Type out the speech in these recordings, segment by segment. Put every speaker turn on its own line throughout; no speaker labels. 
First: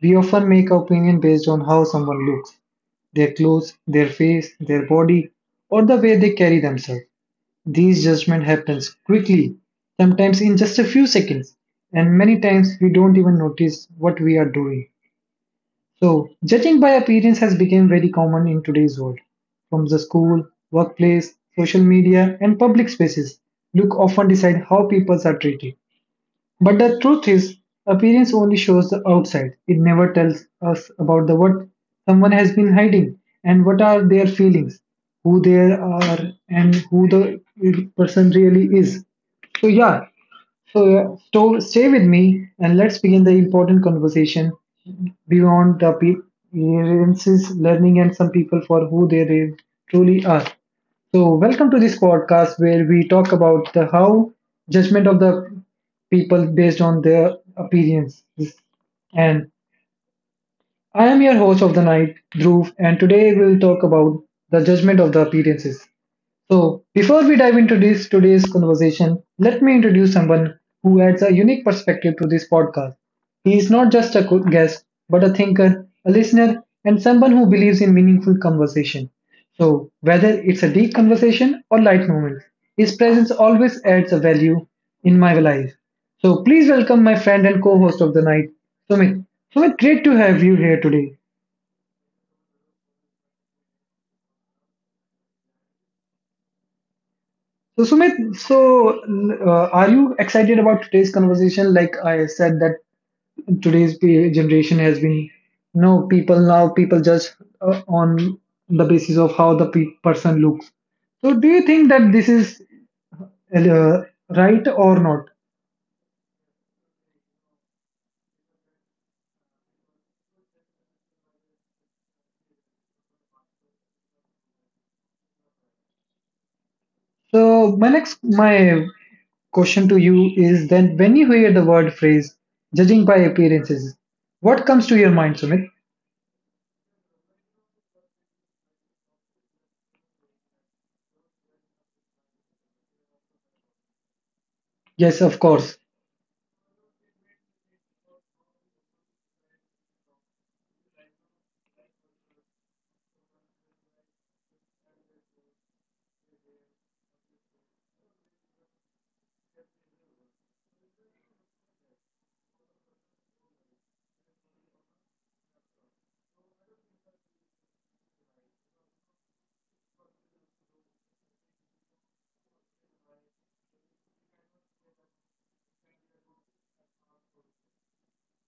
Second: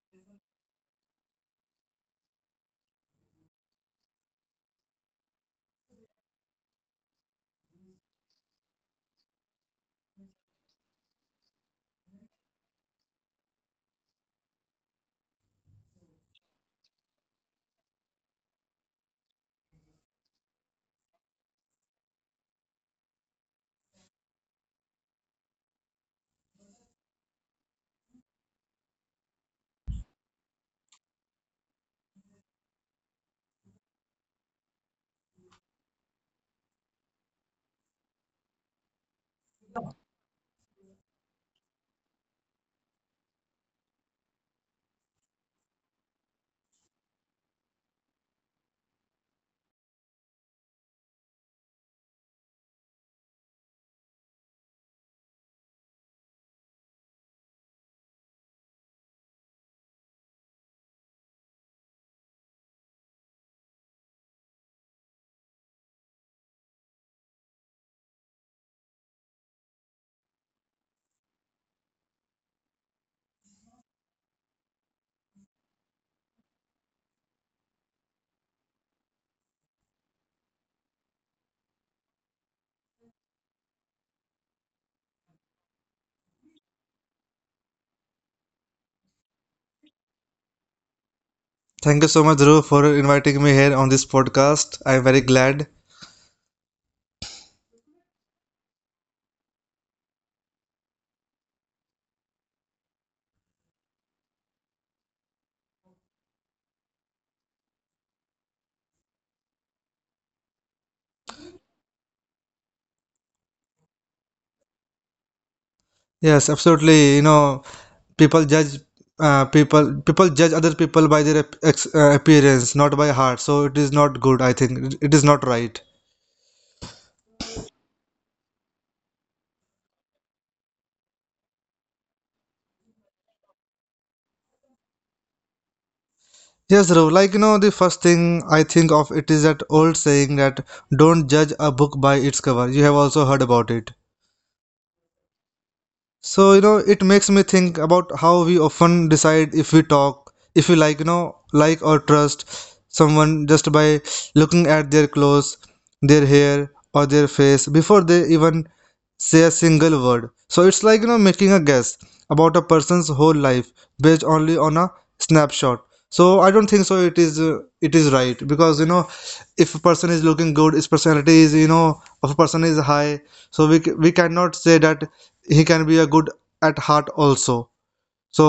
We often make our opinion based on how someone looks, their clothes, their face, their body, or the way they carry themselves. These judgment happens quickly, sometimes in just a few seconds, and many times we don't even notice what we are doing. So, judging by appearance has become very common in today's world. From the school, workplace, social media, and public spaces, look often decide how people are treated. But the truth is, appearance only shows the outside. It never tells us about the what someone has been hiding and what are their feelings, who they are, and who the person really is. So yeah, stay with me and let's begin the important conversation beyond the appearances, learning, and some people for who truly are. So, welcome to this podcast where we talk about the how judgment of the people based on their appearance. And I am your host of the night, Dhruv, and today we'll talk about the judgment of the appearances. So, before we dive into this today's conversation, let me introduce someone who adds a unique perspective to this podcast. He is not just a good guest, but a thinker, a listener, and someone who believes in meaningful conversation. So, whether it's a deep conversation or light moments, his presence always adds a value in my life. So, please welcome my friend and co-host of the night, Sumit. Sumit, great to have you here today.
Thank you so much, Dhruv, for inviting me here on this podcast. I'm very glad.
So Sumit, are you excited about today's conversation? Like I said, that today's generation has been, people judge on the basis of how the person looks. So do you think that this is uh, right or not?
Yes, absolutely. You know, people judge people judge other people by their appearance, not by heart. So it is not good. I think it is not right.
So my question to you is then when you hear the word phrase judging by appearances, what comes to your mind, Sumit?
Yes, Dhruv. Like you know, the first thing I think of it is that old saying that don't judge a book by its cover. You have also heard about it.
Yes, of course.
So, you know, it makes me think about how we often decide if we talk, if we, like, like or trust someone just by looking at their clothes, their hair, or their face before they even say a single word. So it's like, you know, making a guess about a person's whole life based only on a snapshot. So I don't think so it is right because, you know, if a person is looking good, his personality is, you know, if a person is high, so we cannot say that he can be a good at heart also. So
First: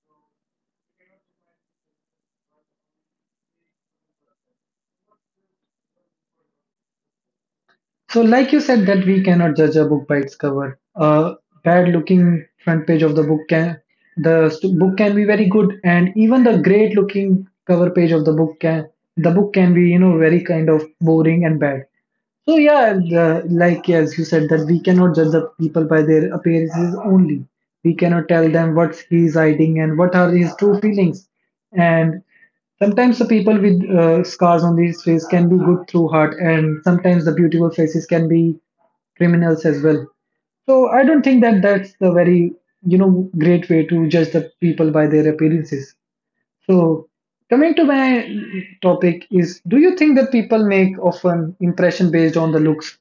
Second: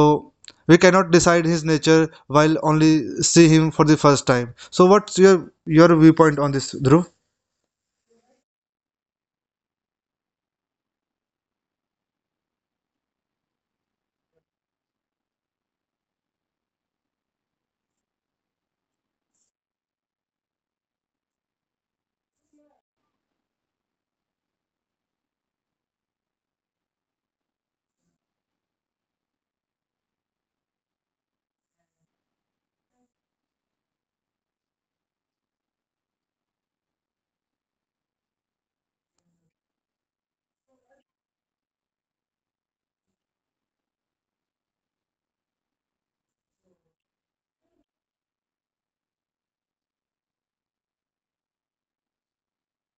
we cannot decide his nature while only see him for the first time. So what's your viewpoint on this, Dhruv?
So, like you said, that we cannot judge a book by its cover. A bad-looking front page of the book can book can be very good, and even the great-looking cover page of the book can be very kind of boring and bad. So yeah, like yeah, as you said that we cannot judge the people by their appearances only. We cannot tell them what he is hiding and what are his true feelings. And sometimes the people with scars on their face can be good through heart, and sometimes the beautiful faces can be criminals as well. So I don't think that's the very great way to judge the people by their appearances. So coming to my topic is, do you think that people make often impression based on the looks?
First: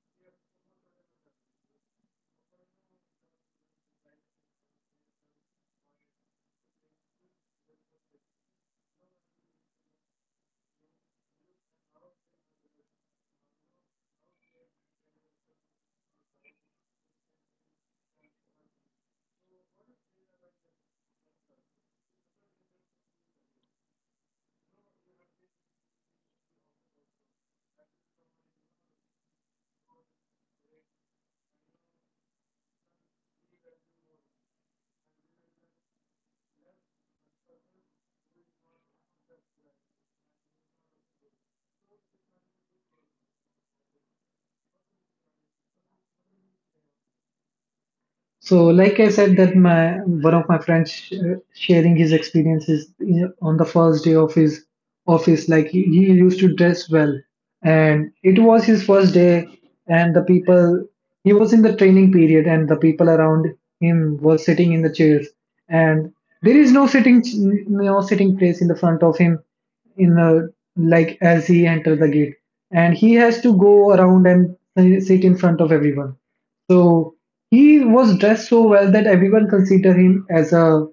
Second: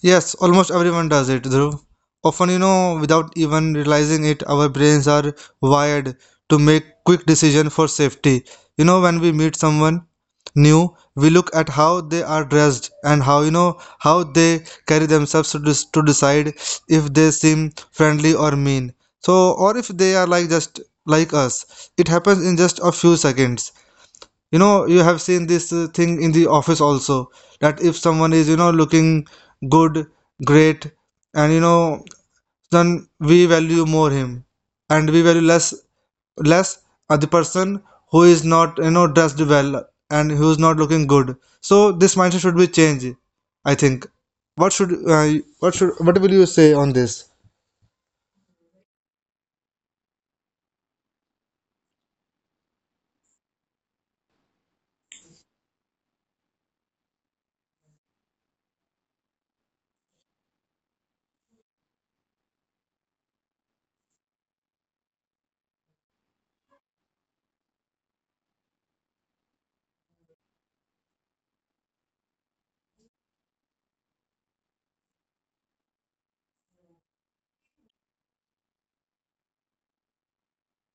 Yes, almost everyone does it, Dhruv. Often, you know, without even realizing it, our brains are wired to make quick decisions for safety. You know, when we meet someone new, we look at how they are dressed and how, you know, how they carry themselves to, to decide if they seem friendly or mean. So, or if they are like just like us. It happens in just a few seconds. You know, you have seen this thing in the office also, that if someone is, you know, looking good, great, and, you know, then we value more him, and we value less the person who is not, you know, dressed well and who is not looking good. So this mindset should be changed, I think. What should uh, what should, what will you say on this?
So, like I said, that my one of my friends sharing his experiences on the first day of his office. Like he used to dress well, and it was his first day, and the people he was in the training period, and the people around him were sitting in the chairs, and there is no sitting no sitting place in the front of him in the like as he entered the gate, and he has to go around and sit in front of everyone so he was dressed so well that everyone consider him as a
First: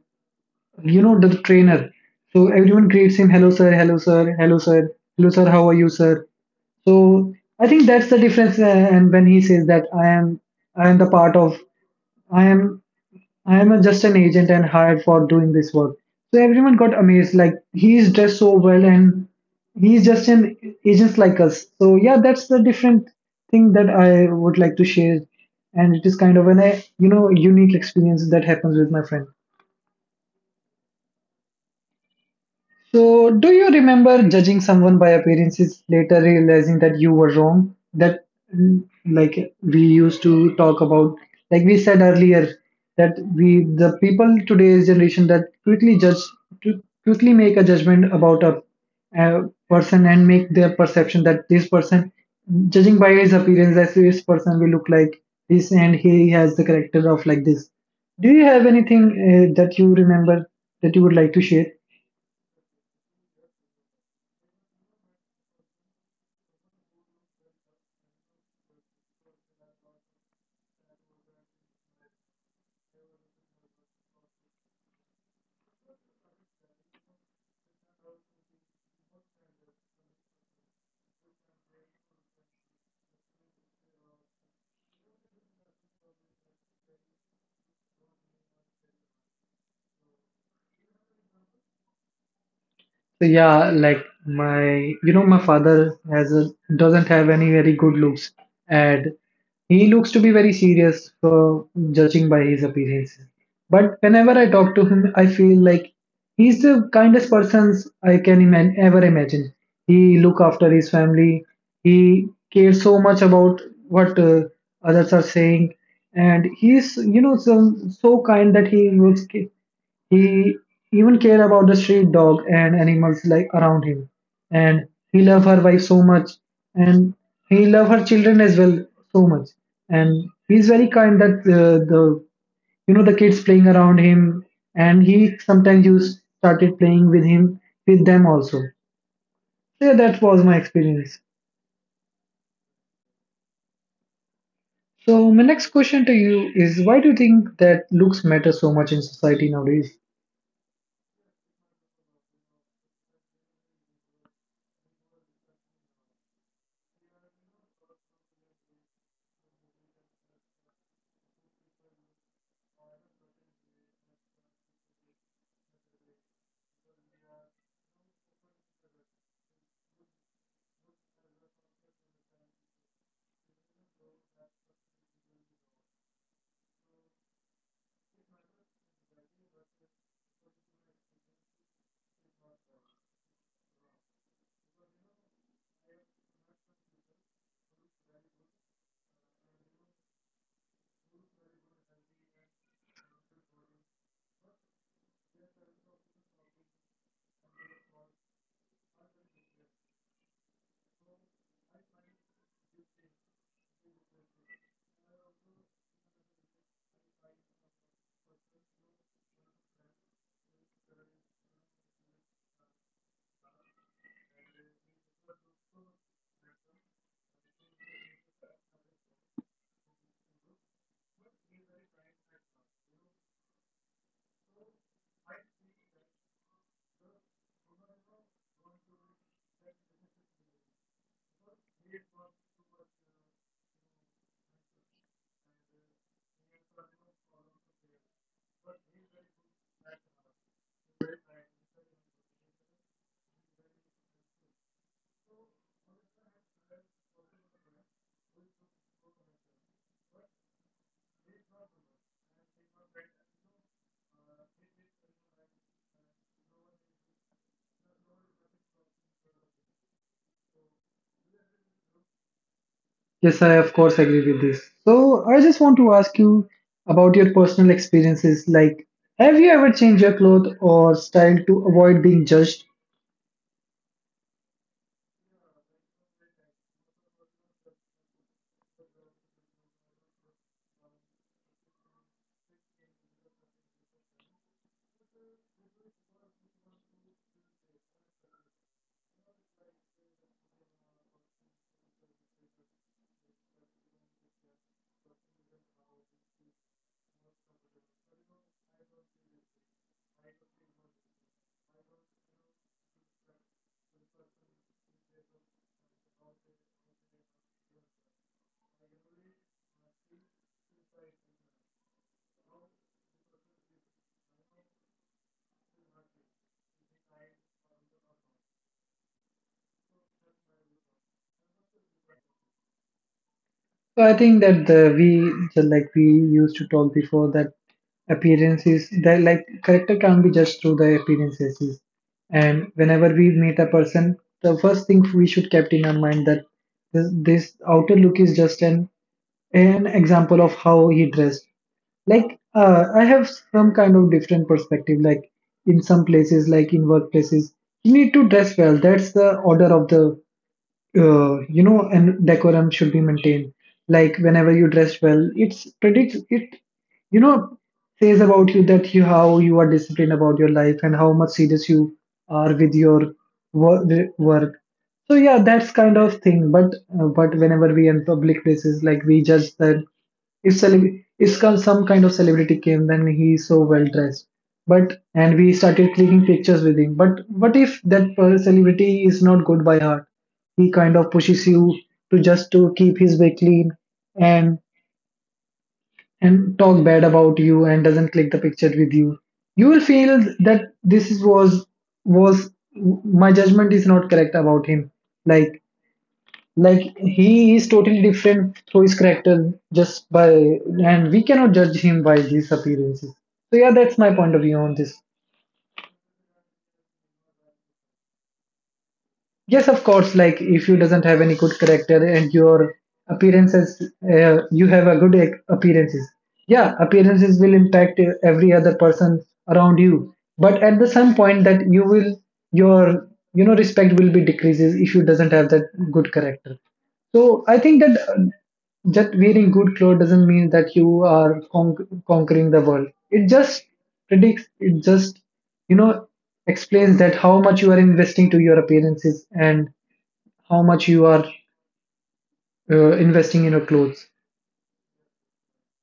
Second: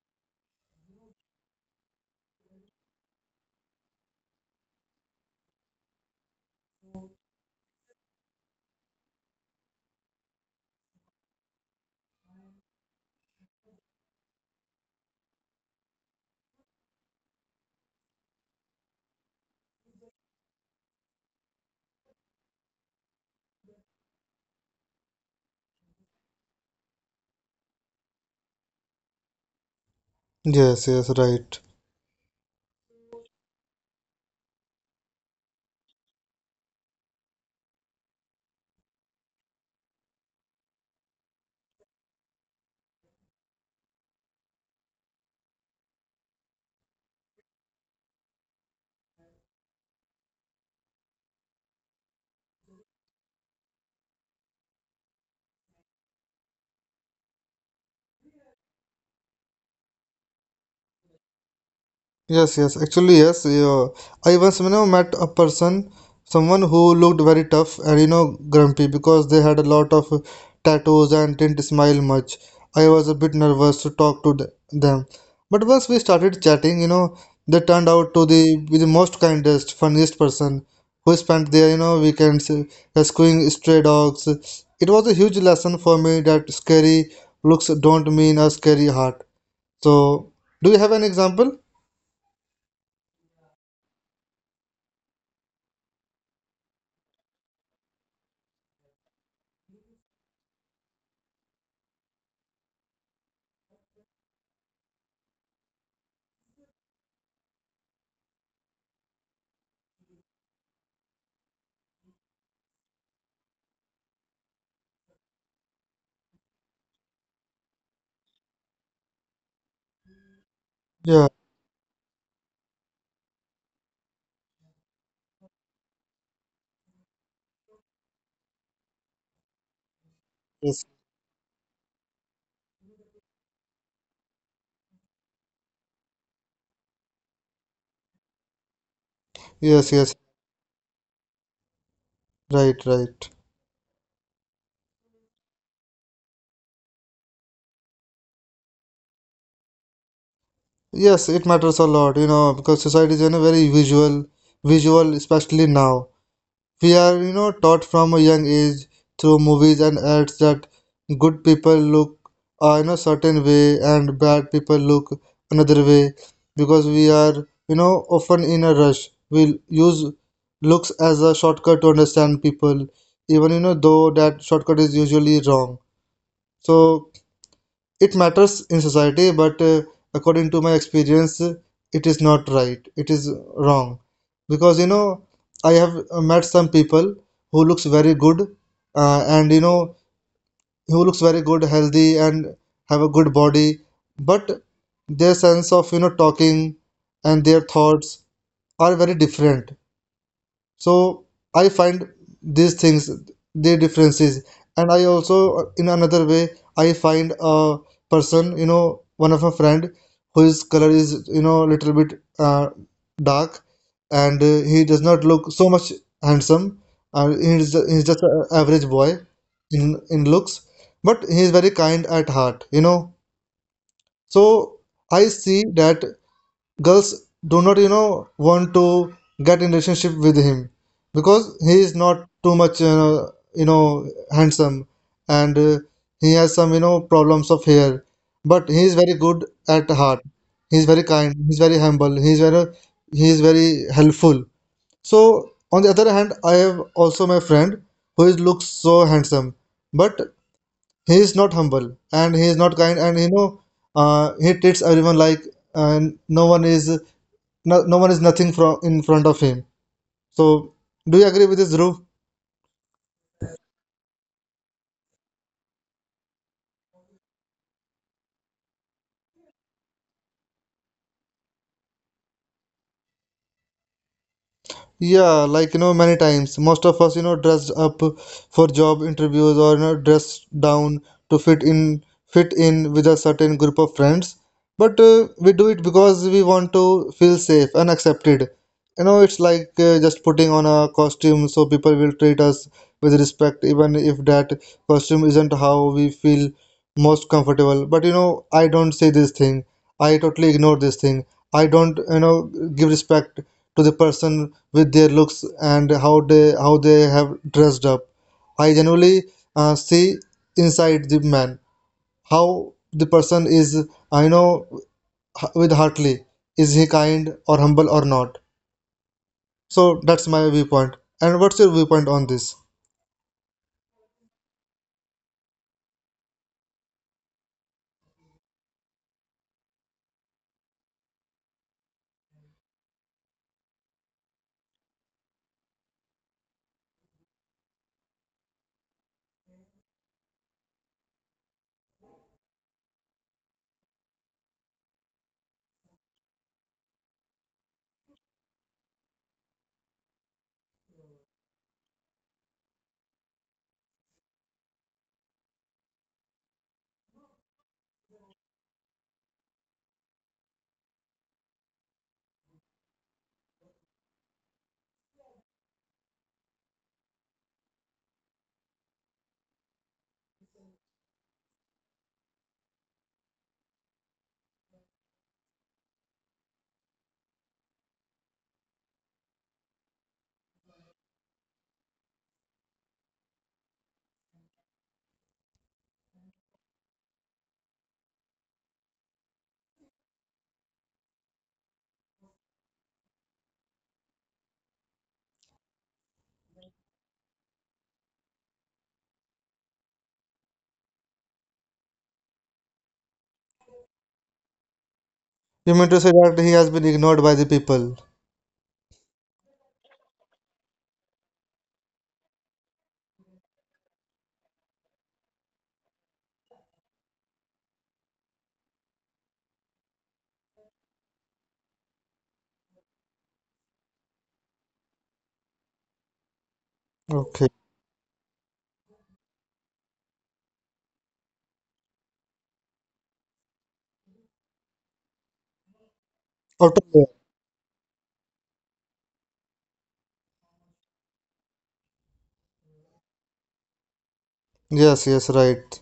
the trainer. So everyone greets him, hello sir, hello sir, hello sir, hello sir, how are you sir? So I think that's the difference. And when he says that I am the part of, I am just an agent and hired for doing this work. So everyone got amazed. Like he's dressed so well and he's just an agent like us. So yeah, that's the different thing that I would like to share. And it is kind of an unique experience that happens with my friend.
Yes, yes, right.
So, do you remember judging someone by appearances, later realizing that you were wrong? That, mm, like, we used to talk about, like we said earlier, that we, the people today's generation, that quickly judge, to quickly make a judgment about a person and make their perception that this person, judging by his appearance, that this person will look like this and he has the character of like this. Do you have anything that you remember that you would like to share?
Yes, yes, actually, yes. Yeah. I once, you know, met a person, someone who looked very tough and, you know, grumpy because they had a lot of tattoos and didn't smile much. I was a bit nervous to talk to them. But once we started chatting, you know, they turned out to be the most kindest, funniest person who spent their, you know, weekends rescuing stray dogs. It was a huge lesson for me that scary looks don't mean a scary heart. So, do you have an example?
So yeah, like my father doesn't have any very good looks, and he looks to be very serious for judging by his appearances. But whenever I talk to him, I feel like he's the kindest person I can ever imagine. He look after his family. He cares so much about what others are saying, and he's, so, so kind that he looks. He even
Yeah.
cared about the street dog and animals like around him. And he loved her wife so much, and he loved her children as well so much. And he's
Yes,
very kind that the you know the kids playing around him, and he sometimes used started playing with them also. So
yes,
yeah,
yes.
that was my experience.
Right, right.
So my next question to you is why do you think that looks matter so much in society nowadays?
Yes, it matters a lot, you know, because society is, you know, very visual, especially now. We are, you know, taught from a young age through movies and ads that good people look in a certain way and bad people look another way because we are, you know, often in a rush. We use looks as a shortcut to understand people, even, you know, though that shortcut is usually wrong. So it matters in society, but according to my experience, it is not right. It is wrong. Because, you know, I have met some people who looks very good, and, you know, who looks very good, healthy, and have a good body, but their sense of, you know, talking and their thoughts are very different. So I find these things, the differences. And I also, in another way, I find a person, you know, one of a friend whose color is, you know, a little bit dark, and he does not look so much handsome he's just an average boy in looks, but he is very kind at heart, you know. So I see that girls do not, you know, want to get in relationship with him because he is not too much you know, handsome, and he has some, you know, problems of hair. But he is very good at heart. He is very kind. He is very humble. He is very, he is very helpful. So on the other hand, I have also my friend who is looks so handsome, but he is not humble and he is not kind, and, you know, he treats everyone like uh, no one is no one is nothing from in front of him. So do you agree with this, Dhruv?
Yes, I of course agree with this. So I just want to ask you about your personal experiences. Like, have you ever changed your clothes or style to avoid being judged?
Yeah, like, you know, many times most of us, you know, dressed up for job interviews or, you know, dressed down to fit in with a certain group of friends. But we do it because we want to feel safe and accepted. You know, it's like just putting on a costume so people will treat us with respect, even if that costume isn't how we feel most comfortable. But, you know, I don't say this thing. I totally ignore this thing. I don't, you know, give respect to the person with their looks and how they have dressed up. I generally see inside the man how the person is. I know, with heartily, is he kind or humble or not. So that's my viewpoint, and what's your viewpoint on this?
So I think that the we so like we used to talk before that appearances that like character can't be judged through the appearances. And whenever we meet a person, the first thing we should kept in our mind that this outer look is just an example of how he dressed. Like I have some kind of different perspective. Like in some places, like in workplaces, you need to dress well. That's the order of and decorum should be maintained. Like whenever you dress well, it's predicts it, you know, says about you that you how you are disciplined about your life and how much serious you are with your wor- work. So yeah, that's kind of thing. But whenever we in public places, like we judge that if some kind of celebrity came, then he's so well dressed. But and we started clicking pictures with him. But what if that celebrity is not good by heart? He kind of pushes you to just to keep his way clean and and talk bad about you and doesn't click the picture with you will feel that this is, was my judgment is not correct about him, like like he is totally different through his character just by and we cannot judge him by his appearances. So yeah, that's my point of view on this.
You mean to say that he has been ignored by the people?
Yes, of course. Like if you doesn't have any good character and your appearances, you have a good appearances. Yeah, appearances will impact every other person around you. But at the some point that your respect will be decreases if you doesn't have that good character. So
Okay.
I think that just wearing good clothes doesn't mean that you are conquering the world. It just predicts, it just, you know,
Out of-
explains
there.
that how much you are investing to your appearances and how much you are investing in your clothes.
Yes, yes, right.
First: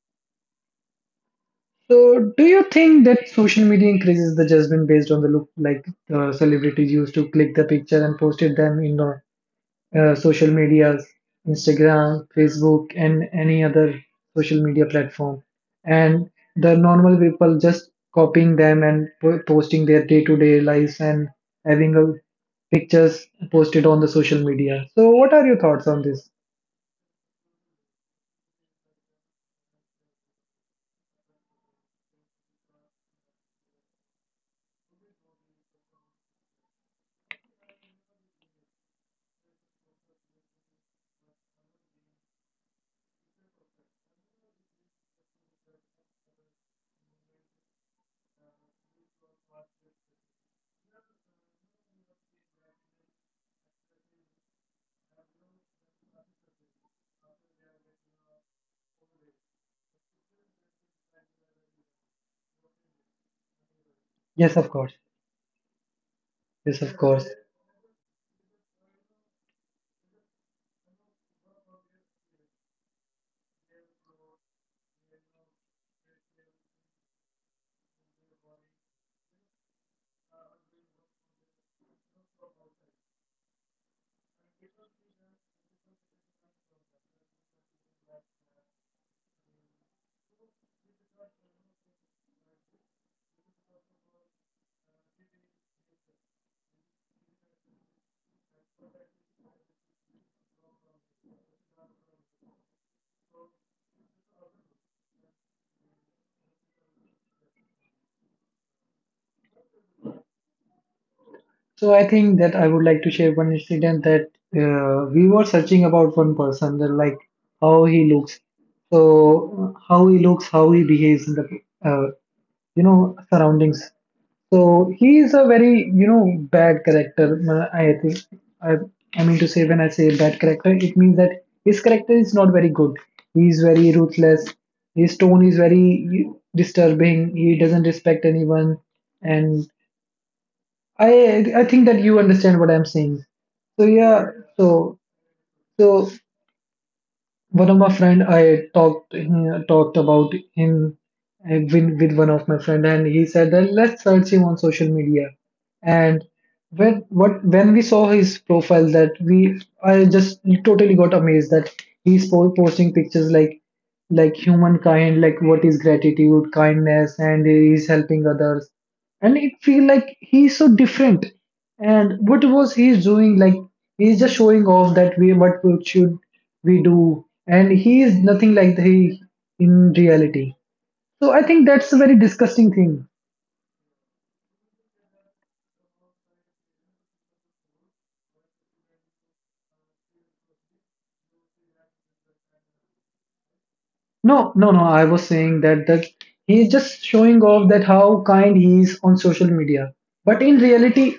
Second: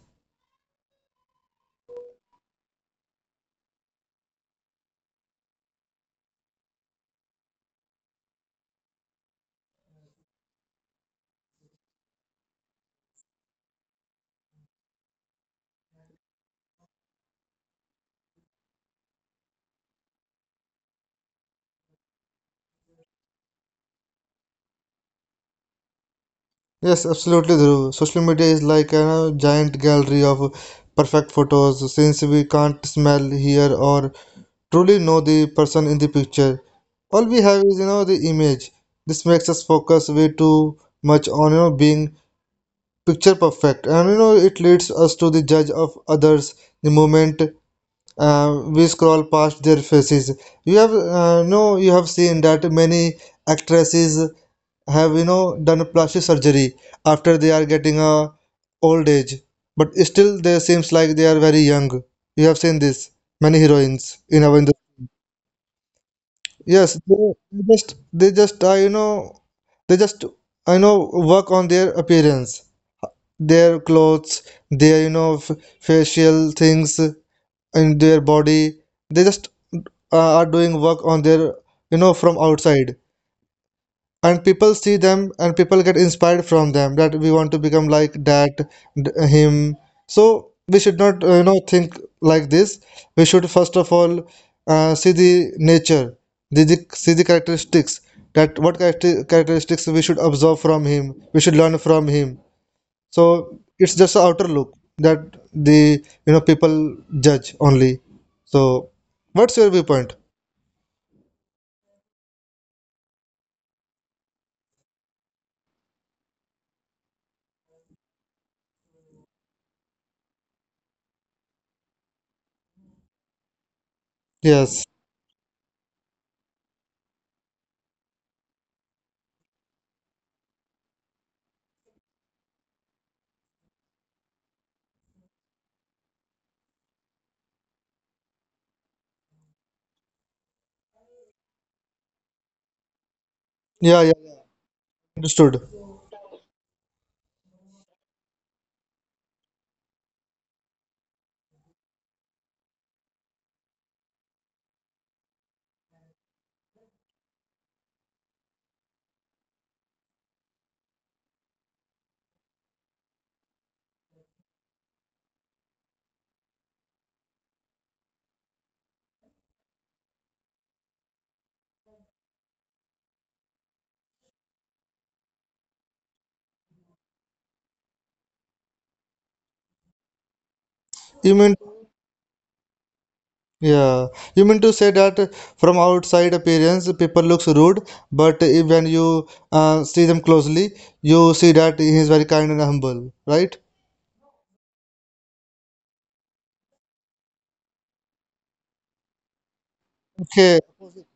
So do you think that social media increases the judgment based on the look like celebrities used to click the picture and posted them in the social medias, Instagram, Facebook, and any other social media platform. And the normal people just copying them and posting their day-to-day lives and having a pictures posted on the social media. So, what are your thoughts on this?
Yes, absolutely, Dhruv. Social media is like a giant gallery of perfect photos, since we can't smell, hear, or truly know the person in the picture. All we have is, you know, the image. This makes us focus way too much on, you know, being picture perfect. And, you know, it leads us to the judge of others the moment we scroll past their faces. You have, no, you have seen that many actresses have, you know, done a plastic surgery after they are getting a old age, but still they seems like they are very young. You have seen this, many heroines in
Yes,
our
of course.
industry.
Yes,
Yes,
of course.
they just you know they just I know, work on their appearance, their clothes, their, you know, facial things in their body. They just are doing work on their, you know, from outside, and people see them and people get inspired from them that we want to become like him. So we should not you know, think like this. We should first of all see the nature, the see the characteristics, that what characteristics we should observe from him, we should learn from him. So it's just an outer look that the, you know, people judge only. So what's your viewpoint?
So, I think that I would like to share one incident that we were searching about one person, that like how he looks, how he behaves in the uh, surroundings.
Yes.
So he is a very bad character. I think I, I mean to say when I say bad character, it means that his character is not very good. He is very ruthless. His tone is very disturbing. He doesn't respect anyone, and I think that you understand what I'm saying. So
Yeah, yeah.
yeah, so
Understood.
so one of my friend I talked talked about him with one of my friend and he said that let's search him on social media and when we saw his profile, that we I just totally got amazed that he's posting pictures like humankind, like what is gratitude, kindness, and he's helping others. And it feel like he's so different. And what was he doing? Like he's just showing off that we what we should we do, and he is nothing like he in reality. So
You
I
mean,
think that's a very disgusting thing.
yeah, you mean to say that from outside appearance, people looks rude, but if when you see them closely, you see that he is very kind and humble, right?
No, no, no. I was saying that he's just showing off that how kind he is on social media. But in
Okay,
reality,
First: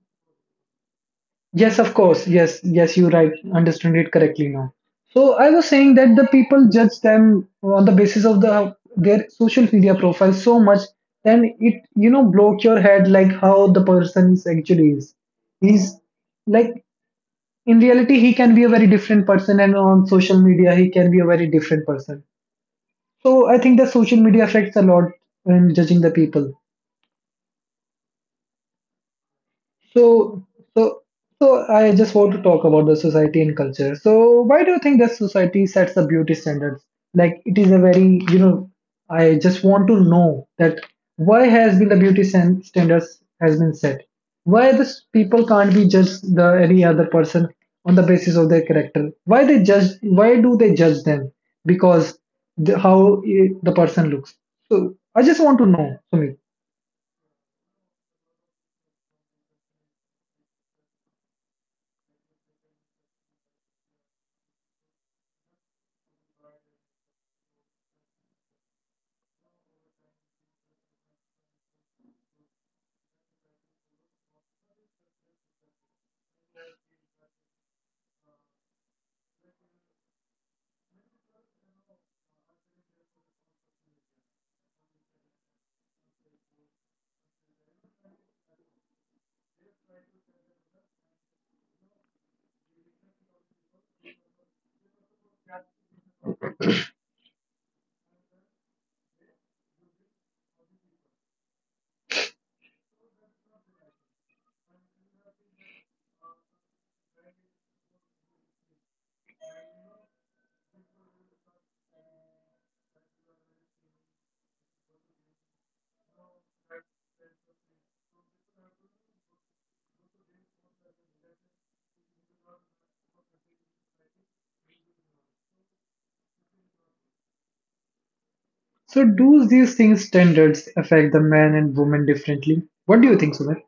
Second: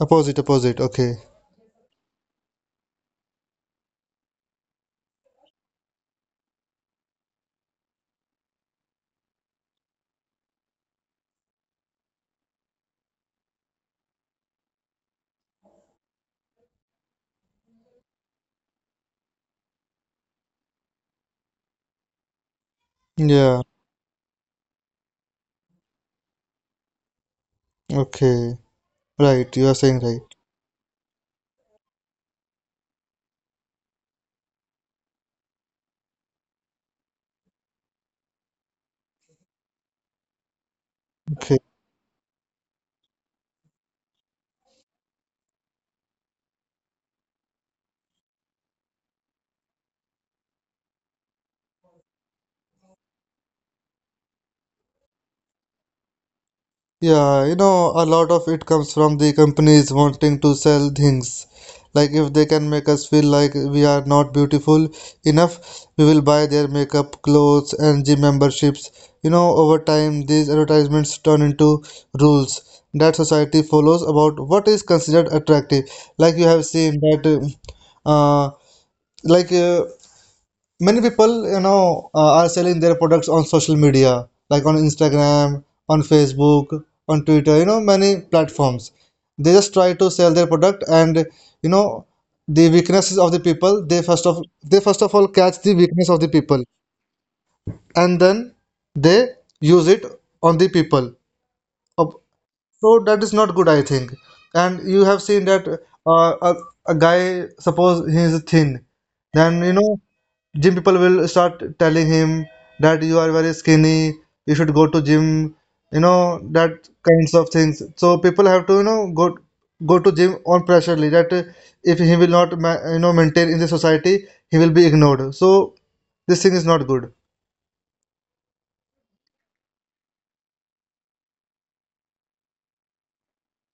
opposite, opposite. Okay,
yes, of course, yes, yes, you right, understood it correctly now. So I was saying that the people judge them on the basis of their social media profile so much, then it block your head like how the person is actually is. He's like in reality he can be a very different person, and on social media he can be a very different person. So I
yeah,
think that social media affects a lot in judging the people.
okay, right. You are saying right.
So, so, so I just want to talk about the society and culture. So, why do you think that society sets the beauty standards? Like, it is a very, I just want to know that why
Okay.
has been the standards has been set? Why this people can't be just the any other person on the basis of their character? Why they judge? Why do they judge them? Because the, the person looks. So, I just want to know, Sumit.
Yeah, you know, a lot of it comes from the companies wanting to sell things. Like, if they can make us feel like we are not beautiful enough, we will buy their makeup, clothes, and gym memberships. You know, over time, these advertisements turn into rules that society follows about what is considered attractive. Like, you have seen that, uh, uh, like, many people, you know, are selling their products on social media, like on Instagram, on Facebook, on Twitter, you know, many platforms. They just try to sell their product, and, you know, the weaknesses of the people, they first of all catch the weakness of the people, and then they use it on the people of. So that is not good, I think. And you have seen that a guy, suppose he is thin, then, you know, gym people will start telling him that you are very skinny, you should go to gym, you know, that kinds of things. So people have to, you know, go to gym on pressurely, that if he will not you know, maintain in the society, he will be ignored. So this thing is not good.
So do these things standards affect the man and woman differently? What do you think, Sumit?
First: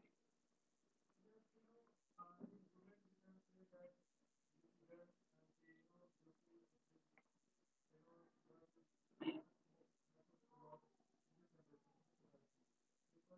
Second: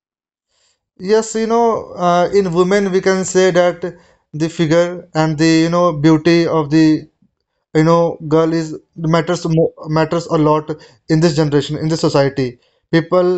Yes, you know, in women we can say that the figure and the, you know, beauty of the, you know, girl is matters mo- matters a lot. In this generation, in this society, people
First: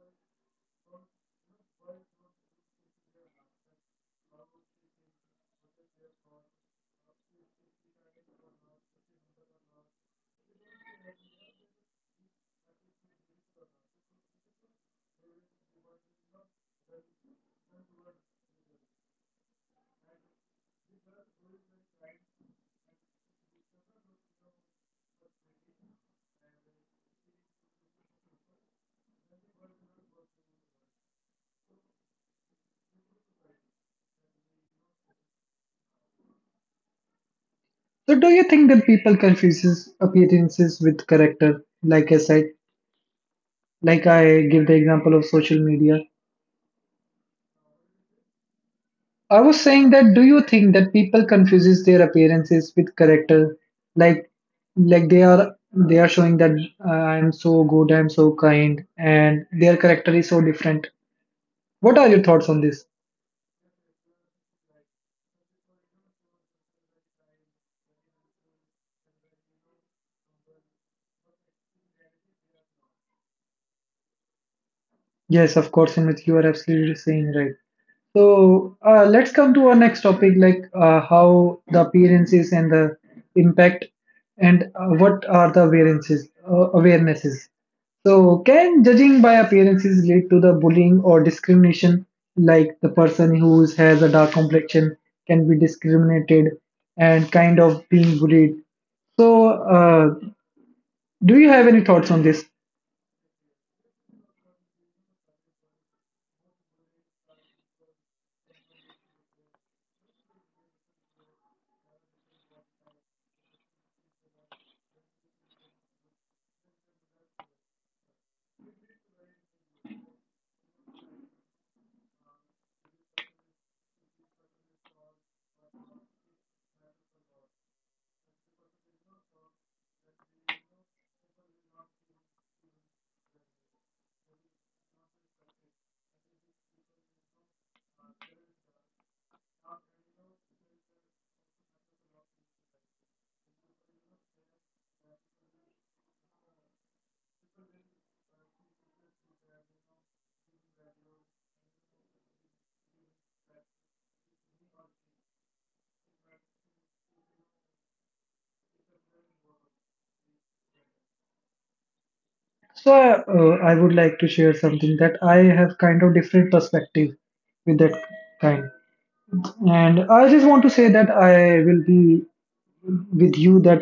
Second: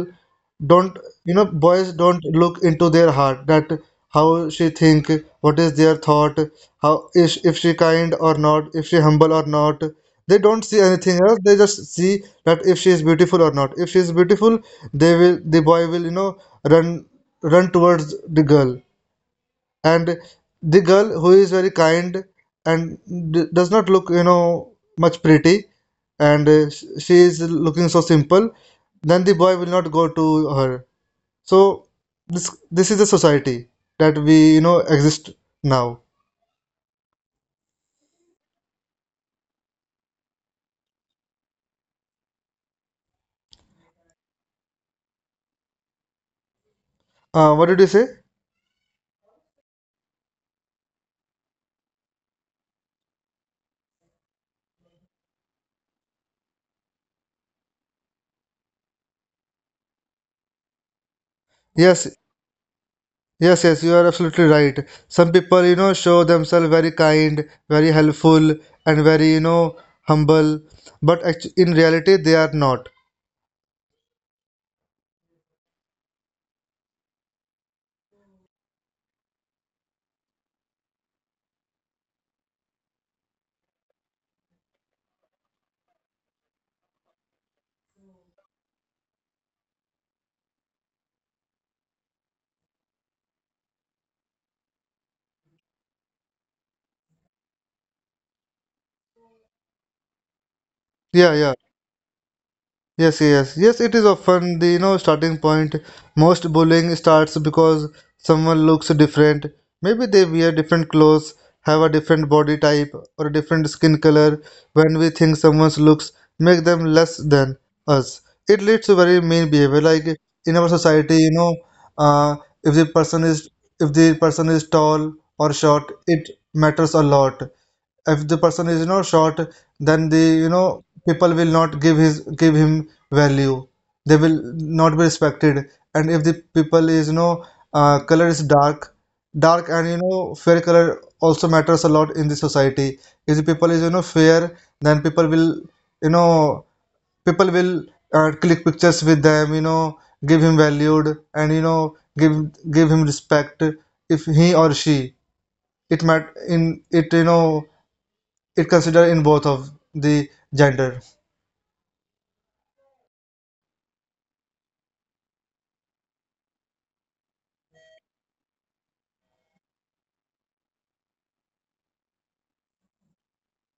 don't, you know, boys don't look into their heart that how she think, what is their thought, how is, if she kind or not, if she humble or not. They don't see anything else. They just see that if she is beautiful or not. If she is beautiful, they will, the boy will, you know, run run towards the girl. And the girl who is very kind and d does not look, you know, much pretty, and she is looking so simple, then the boy will not go to her. So this is the society that we exist now.
So do you think that people confuses appearances with character? Like I said, like I give the example of social media.
What did you say?
I was saying that do you think that people confuses their appearances with character? Like they are showing that I am so good, I am so kind, and their character is so different. What are
Yes,
your thoughts on this?
yes, yes, you are absolutely right. Some people, show themselves very kind, very helpful, and very, humble. But actu in reality they are not.
Yes, of course, Amit, you are absolutely saying right. So let's come to our next topic, like how the appearances and the impact, and what are the variances, awarenesses. So can judging by appearances lead to the bullying or discrimination? Like the person has a dark complexion can be discriminated and kind of being bullied. So uh, do
Yeah,
you
yeah.
have any thoughts on this?
Yes, yes, yes, it is often the, starting point. Most bullying starts because someone looks different. Maybe they wear different clothes, have a different body type, or a different skin color. When we think someone's looks make them less than us, it leads to very mean behavior. Like in our society, uh, if the person is if the person is tall or short, it matters a lot. If the person is short, then the you know people will not give him value. They will not be respected. And if the people is, color is dark, and fair color also matters a lot in the society. If the people is fair, then you know people will click pictures with them. Give him valued, and give him respect if he or she... it mat in it it consider in both of the gender.
So I would like to share something that I have kind of different perspective with that kind. And I just want to say that I will be with you that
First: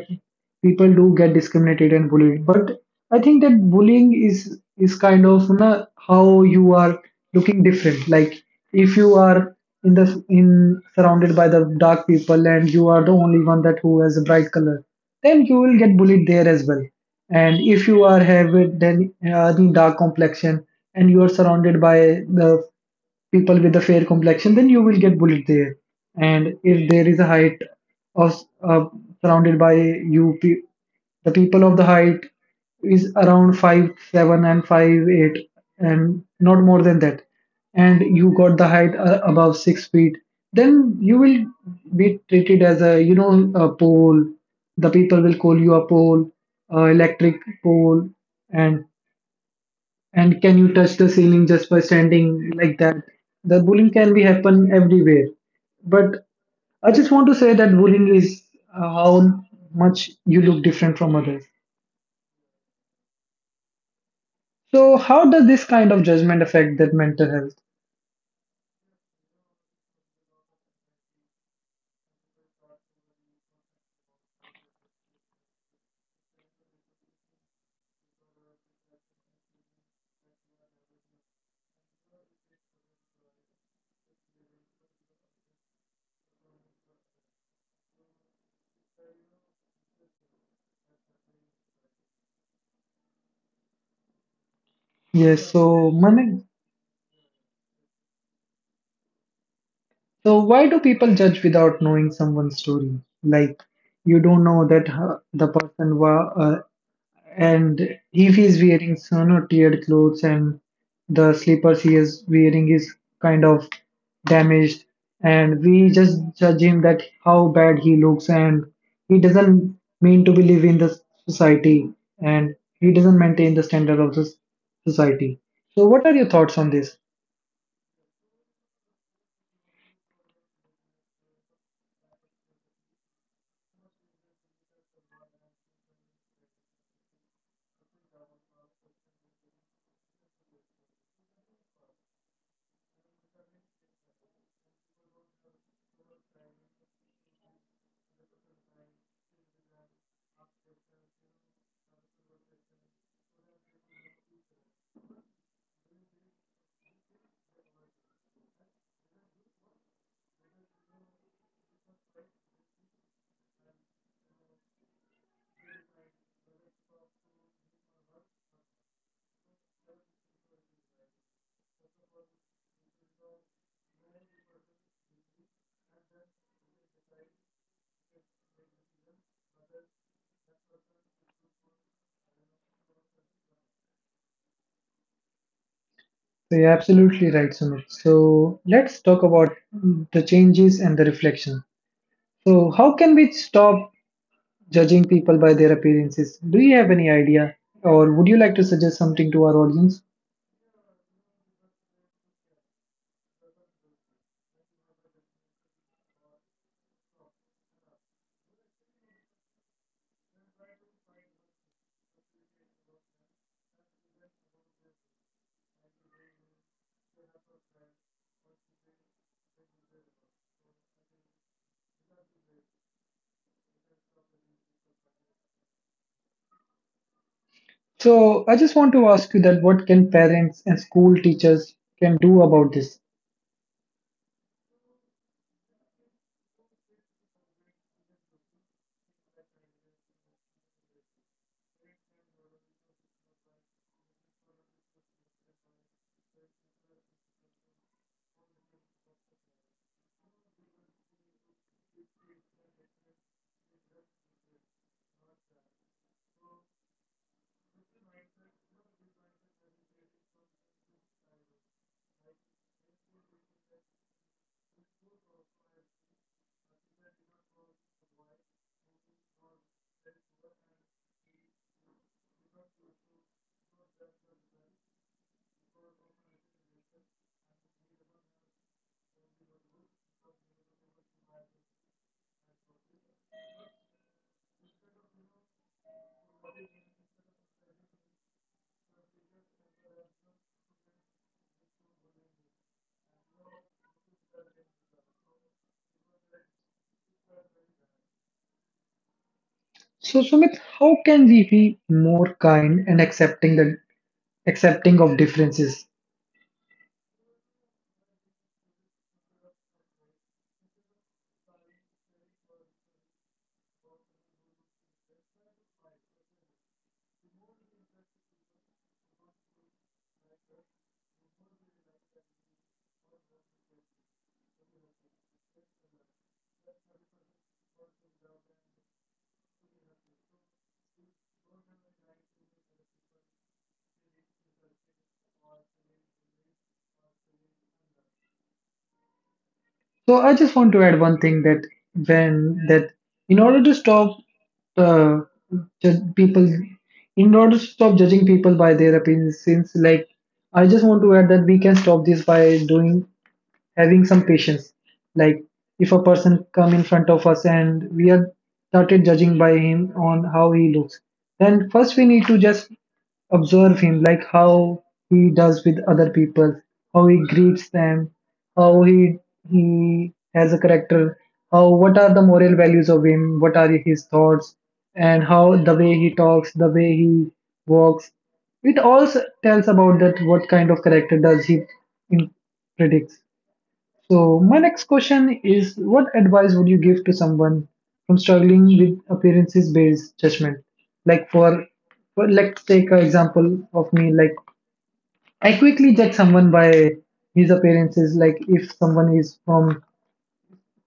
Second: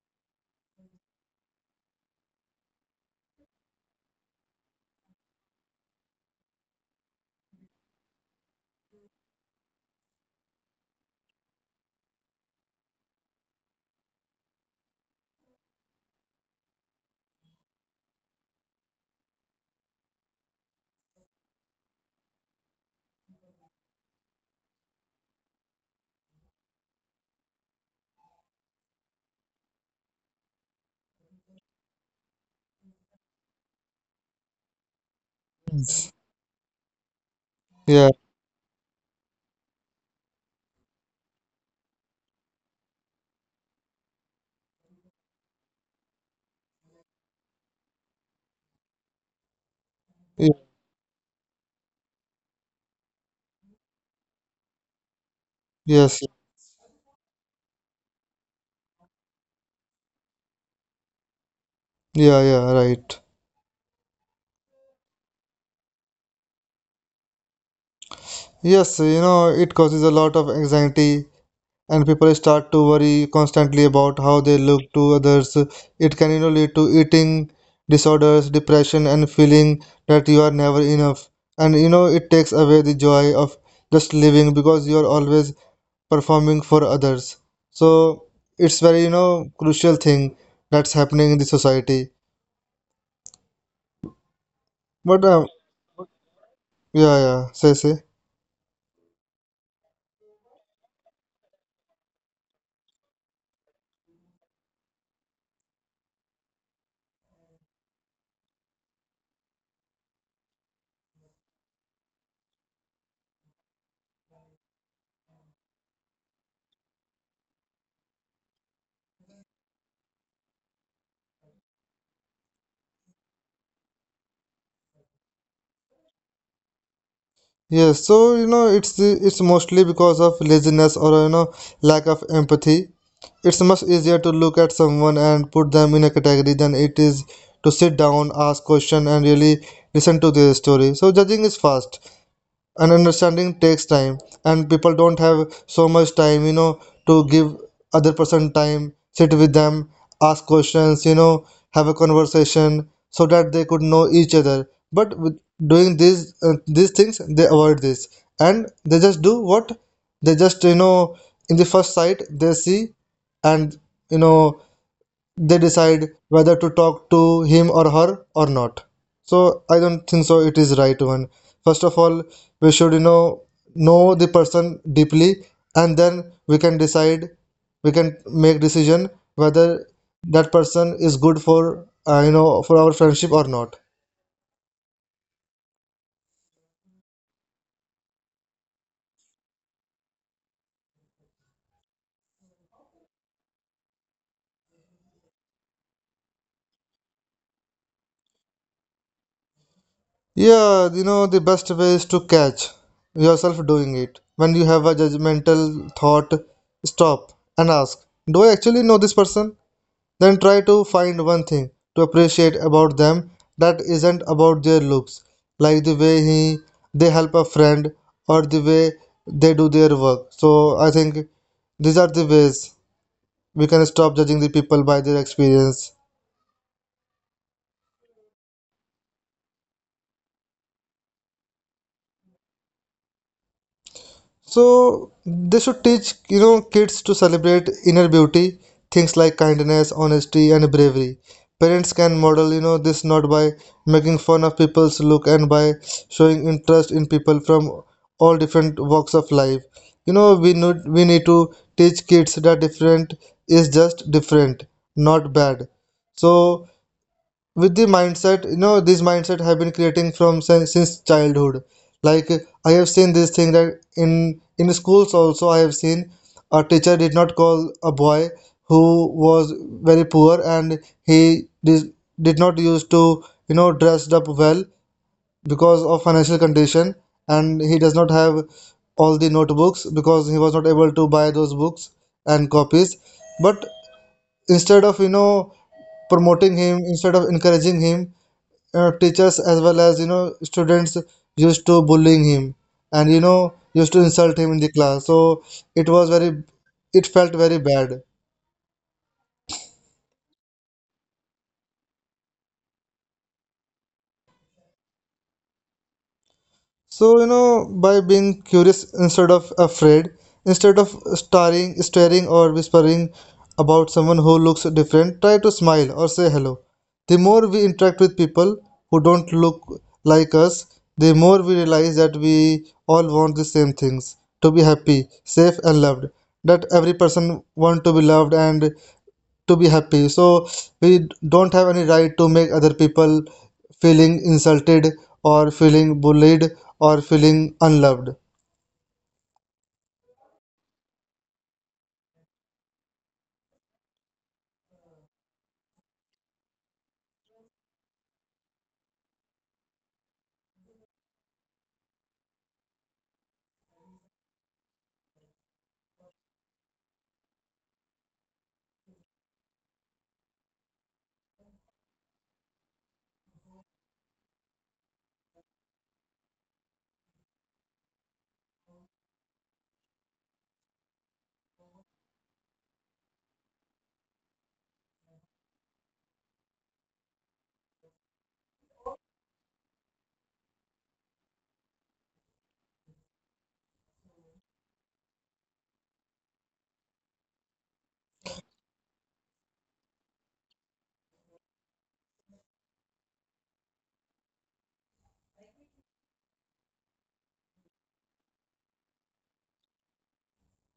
people do get discriminated and bullied. But I think that bullying is kind of, you know, how you are looking different. Like if you are in the in surrounded by the dark people and you are the only one that who has a bright color, then you will get bullied there as well. And if you are have it, then the dark complexion and you are surrounded by the people with a fair complexion, then you will get bullied there. And if there is a height of surrounded by you, pe- the people of the height is around 5'7" and 5'8" and not more than that.
Yeah.
And you got the height above 6 feet, then you will be treated as a, you know, a pole. The people will call you a pole, electric pole, and
Ye-
can you touch the ceiling just by standing like that? The bullying can be happen everywhere.
Yes,
But I just want to say that bullying is how much you look different from others.
yeah, yeah, right.
So how does this kind of judgment affect that mental health?
Yes, it causes a lot of anxiety, and people start to worry constantly about how they look to others. It can, lead to eating disorders, depression, and feeling that you are never enough. And, it takes away the joy of just living, because you are always performing for others. So it's very, crucial thing that's happening in the society. But,
Yes, so Manik,
yeah, yeah, say, say.
so why do people judge without knowing someone's story? Like you don't know that the person was and if he is wearing sun or teared clothes and the slippers he is wearing is kind of damaged, and we just judge him that how bad he looks, and he doesn't mean to be live in the society, and he doesn't maintain the standard of society. So, what are your thoughts on this?
Yes, so it's mostly because of laziness, or lack of empathy. It's much easier to look at someone and put them in a category than it is to sit down, ask question, and really listen to their story. So judging is fast, and understanding takes time, and people don't have so much time, to give other person time, sit with them, ask questions, have a conversation so that they could know each other. But with doing these things, they avoid this, and they just do what they just, in the first sight they see, and you know they decide whether to talk to him or her or not. So I don't think so it is right one. First of all, we should know the person deeply, and then we can make decision whether that person is good for for our friendship or not.
So you're absolutely right, Sumit. So let's talk about the changes and the reflection. So how can we stop judging people by their appearances? Do you have any idea, or would you like to suggest something to our audience?
Yeah, the best way is to catch yourself doing it. When you have a judgmental thought, stop and ask, do I actually know this person? Then try to find one thing to appreciate about them that isn't about their looks, like the way they help a friend, or the way they do their work. So I think these are the ways we can stop judging the people by their experience.
So, I just want to ask you that what can parents and school teachers can do about this?
So they should teach, kids to celebrate inner beauty, things like kindness, honesty, and bravery. Parents can model, this, not by making fun of people's look, and by showing interest in people from all different walks of life. We need to teach kids that different is just different, not bad. So with the mindset, this mindset have been creating from since childhood. Like I have seen this thing, that in schools also I have seen a teacher did not call a boy who was very poor, and he did, did not used to dressed up well because of financial condition, and he does not have all the notebooks because he was not able to buy those books and copies. But instead of promoting him, instead of encouraging him, teachers as well as students used to bullying him, and used to insult him in the class. So it was very it felt very bad.
So, Sumit, how can we be more kind and accepting of differences?
So, by being curious instead of afraid, instead of staring or whispering about someone who looks different, try to smile or say hello. The more we interact with people who don't look like us, the more we realize that we all want the same things: to be happy, safe, and loved. That every person wants to be loved and to be happy. So we don't have any right to make other people feeling insulted, or feeling bullied, or feeling unloved.
So, I just want to add one thing that when that in order to uh, judge people stop judging people by their appearances, like I just want to add that we can stop this by doing having some patience, like if a person come in front of us and we are started judging by him on how he looks, then first we need to just observe him, like how he does with other people, how he greets them, how he has a character, how what are the moral values of him, what are his thoughts, and how the way he talks, the way he walks, it also tells about that what kind of character does he in predicts. So, my next question is what advice would you give to someone from struggling with appearances based judgment? Like, for let's take an example of me, like, I quickly judge someone by his appearances. Like, if someone is from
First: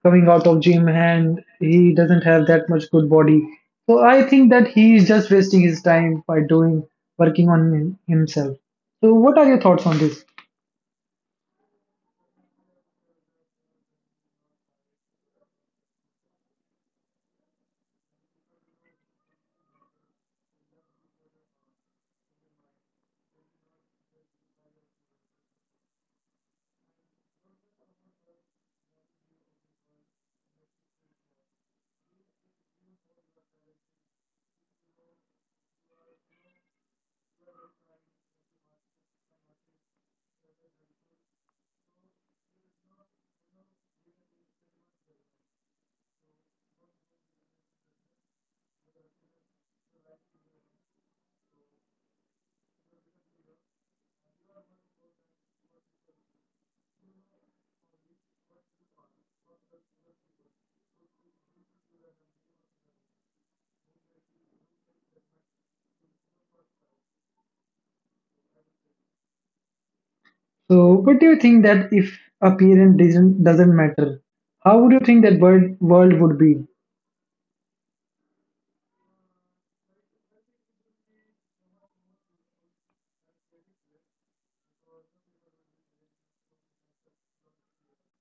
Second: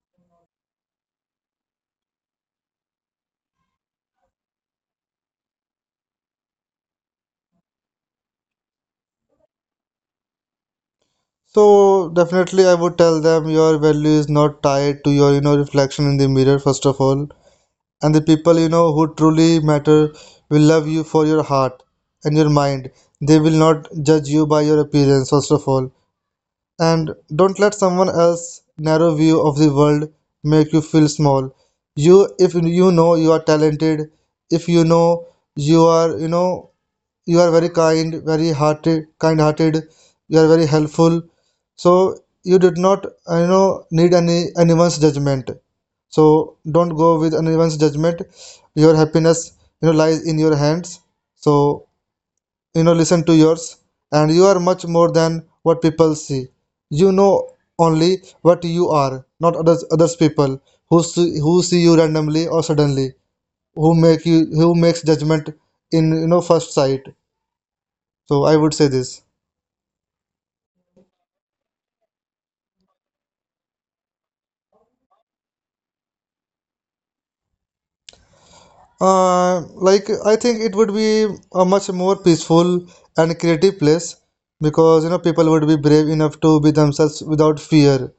coming out of gym and he doesn't have that much good body, so I think that he is just wasting his time by doing working on himself. So, what are your thoughts on this?
So definitely I would tell them, your value is not tied to your, reflection in the mirror, first of all. And the people, who truly matter, will love you for your heart and your mind. They will not judge you by your appearance, first of all. And don't let someone else's narrow view of the world make you feel small. You, if you know you are talented, if you know you are, you know, you are very kind, very hearted, kind-hearted, you are very helpful. So you did not, need anyone's judgment. So don't go with anyone's judgment. Your happiness, lies in your hands. So listen to yours, and you are much more than what people see, you know only what you are, not others people, who see you randomly or suddenly, who makes judgment in first sight. So I would say this.
So, what do you think that if appearance doesn't matter, how would you think that world would be?
Like I think it would be a much more peaceful and creative place, because people would be brave enough to be themselves without fear,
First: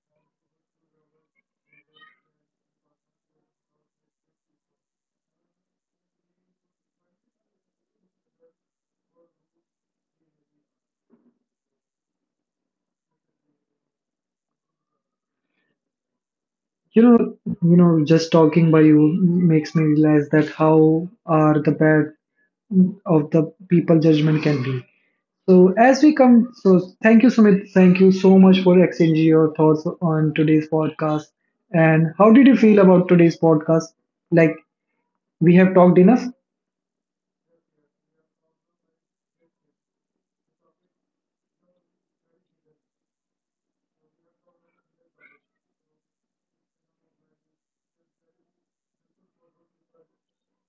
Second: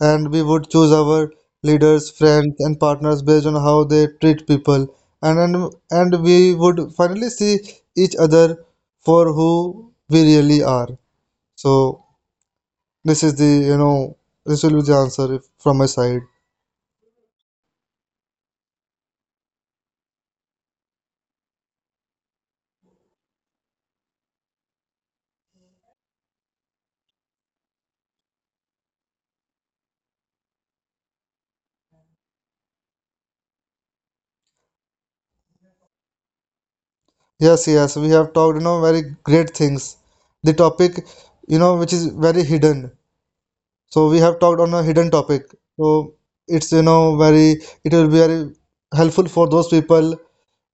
and we would choose our leaders, friends, and partners based on how they treat people, and we would finally see each other for who we really are. So this is the you know this will be the answer, if, from my side.
You know, you know, just talking by you makes me realize that how are the bad of the people judgment can be. So, as we come, so thank you, Sumit. Thank you so much for exchanging your thoughts on today's podcast. And how did you feel about today's podcast? Like we have talked enough.
Yes, yes, we have talked, very great things. The topic, which is very hidden. So we have talked on a hidden topic. So it will be very helpful for those people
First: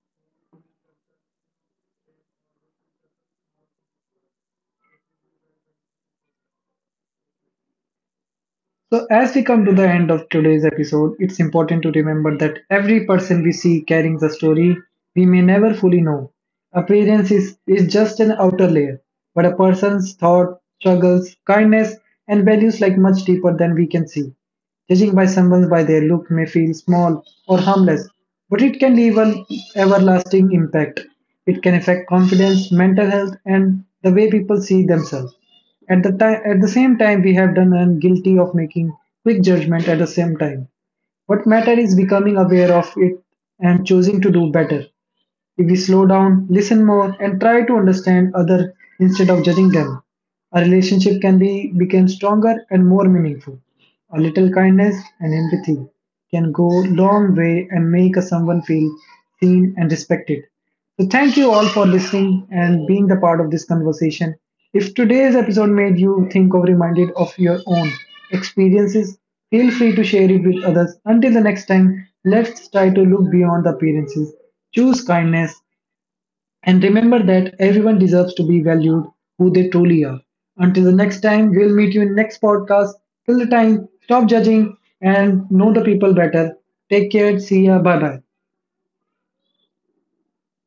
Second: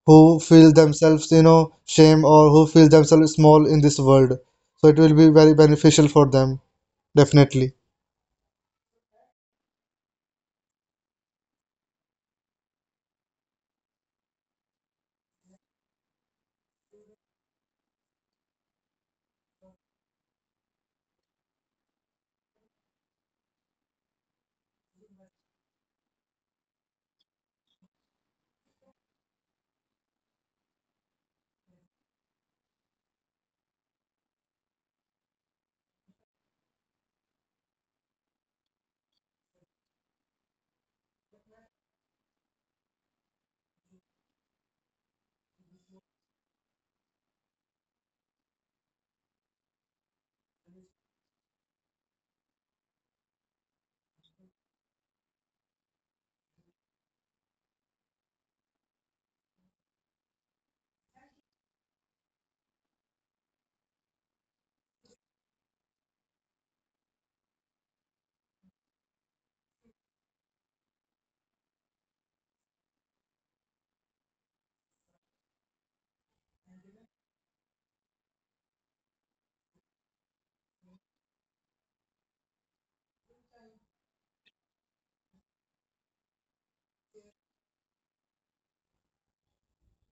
who feel themselves, shame, or who feel themselves small in this world. So it will be very beneficial for them, definitely.
So, as we come to the end of today's episode, it's important to remember that every person we see carries a story we may never fully know. Appearance is just an outer layer, but a person's thought, struggles, kindness, and values lie much deeper than we can see. Judging by someone by their look may feel small or harmless, but it can leave an everlasting impact. It can affect confidence, mental health, and the way people see themselves. At the same time, we have done and guilty of making quick judgment at the same time. What matter is becoming aware of it and choosing to do better. If we slow down, listen more, and try to understand other instead of judging them, a relationship can be become stronger and more meaningful. A little kindness and empathy can go long way and make a someone feel seen and respected. So thank you all for listening and being the part of this conversation. If today's episode made you think or reminded of your own experiences, feel free to share it with others. Until the next time, let's try to look beyond the appearances, choose kindness, and remember that everyone deserves to be valued who they truly are. Until the next time, we'll meet you in next podcast. Till the time, stop judging and know the people better. Take care. See ya. Bye bye.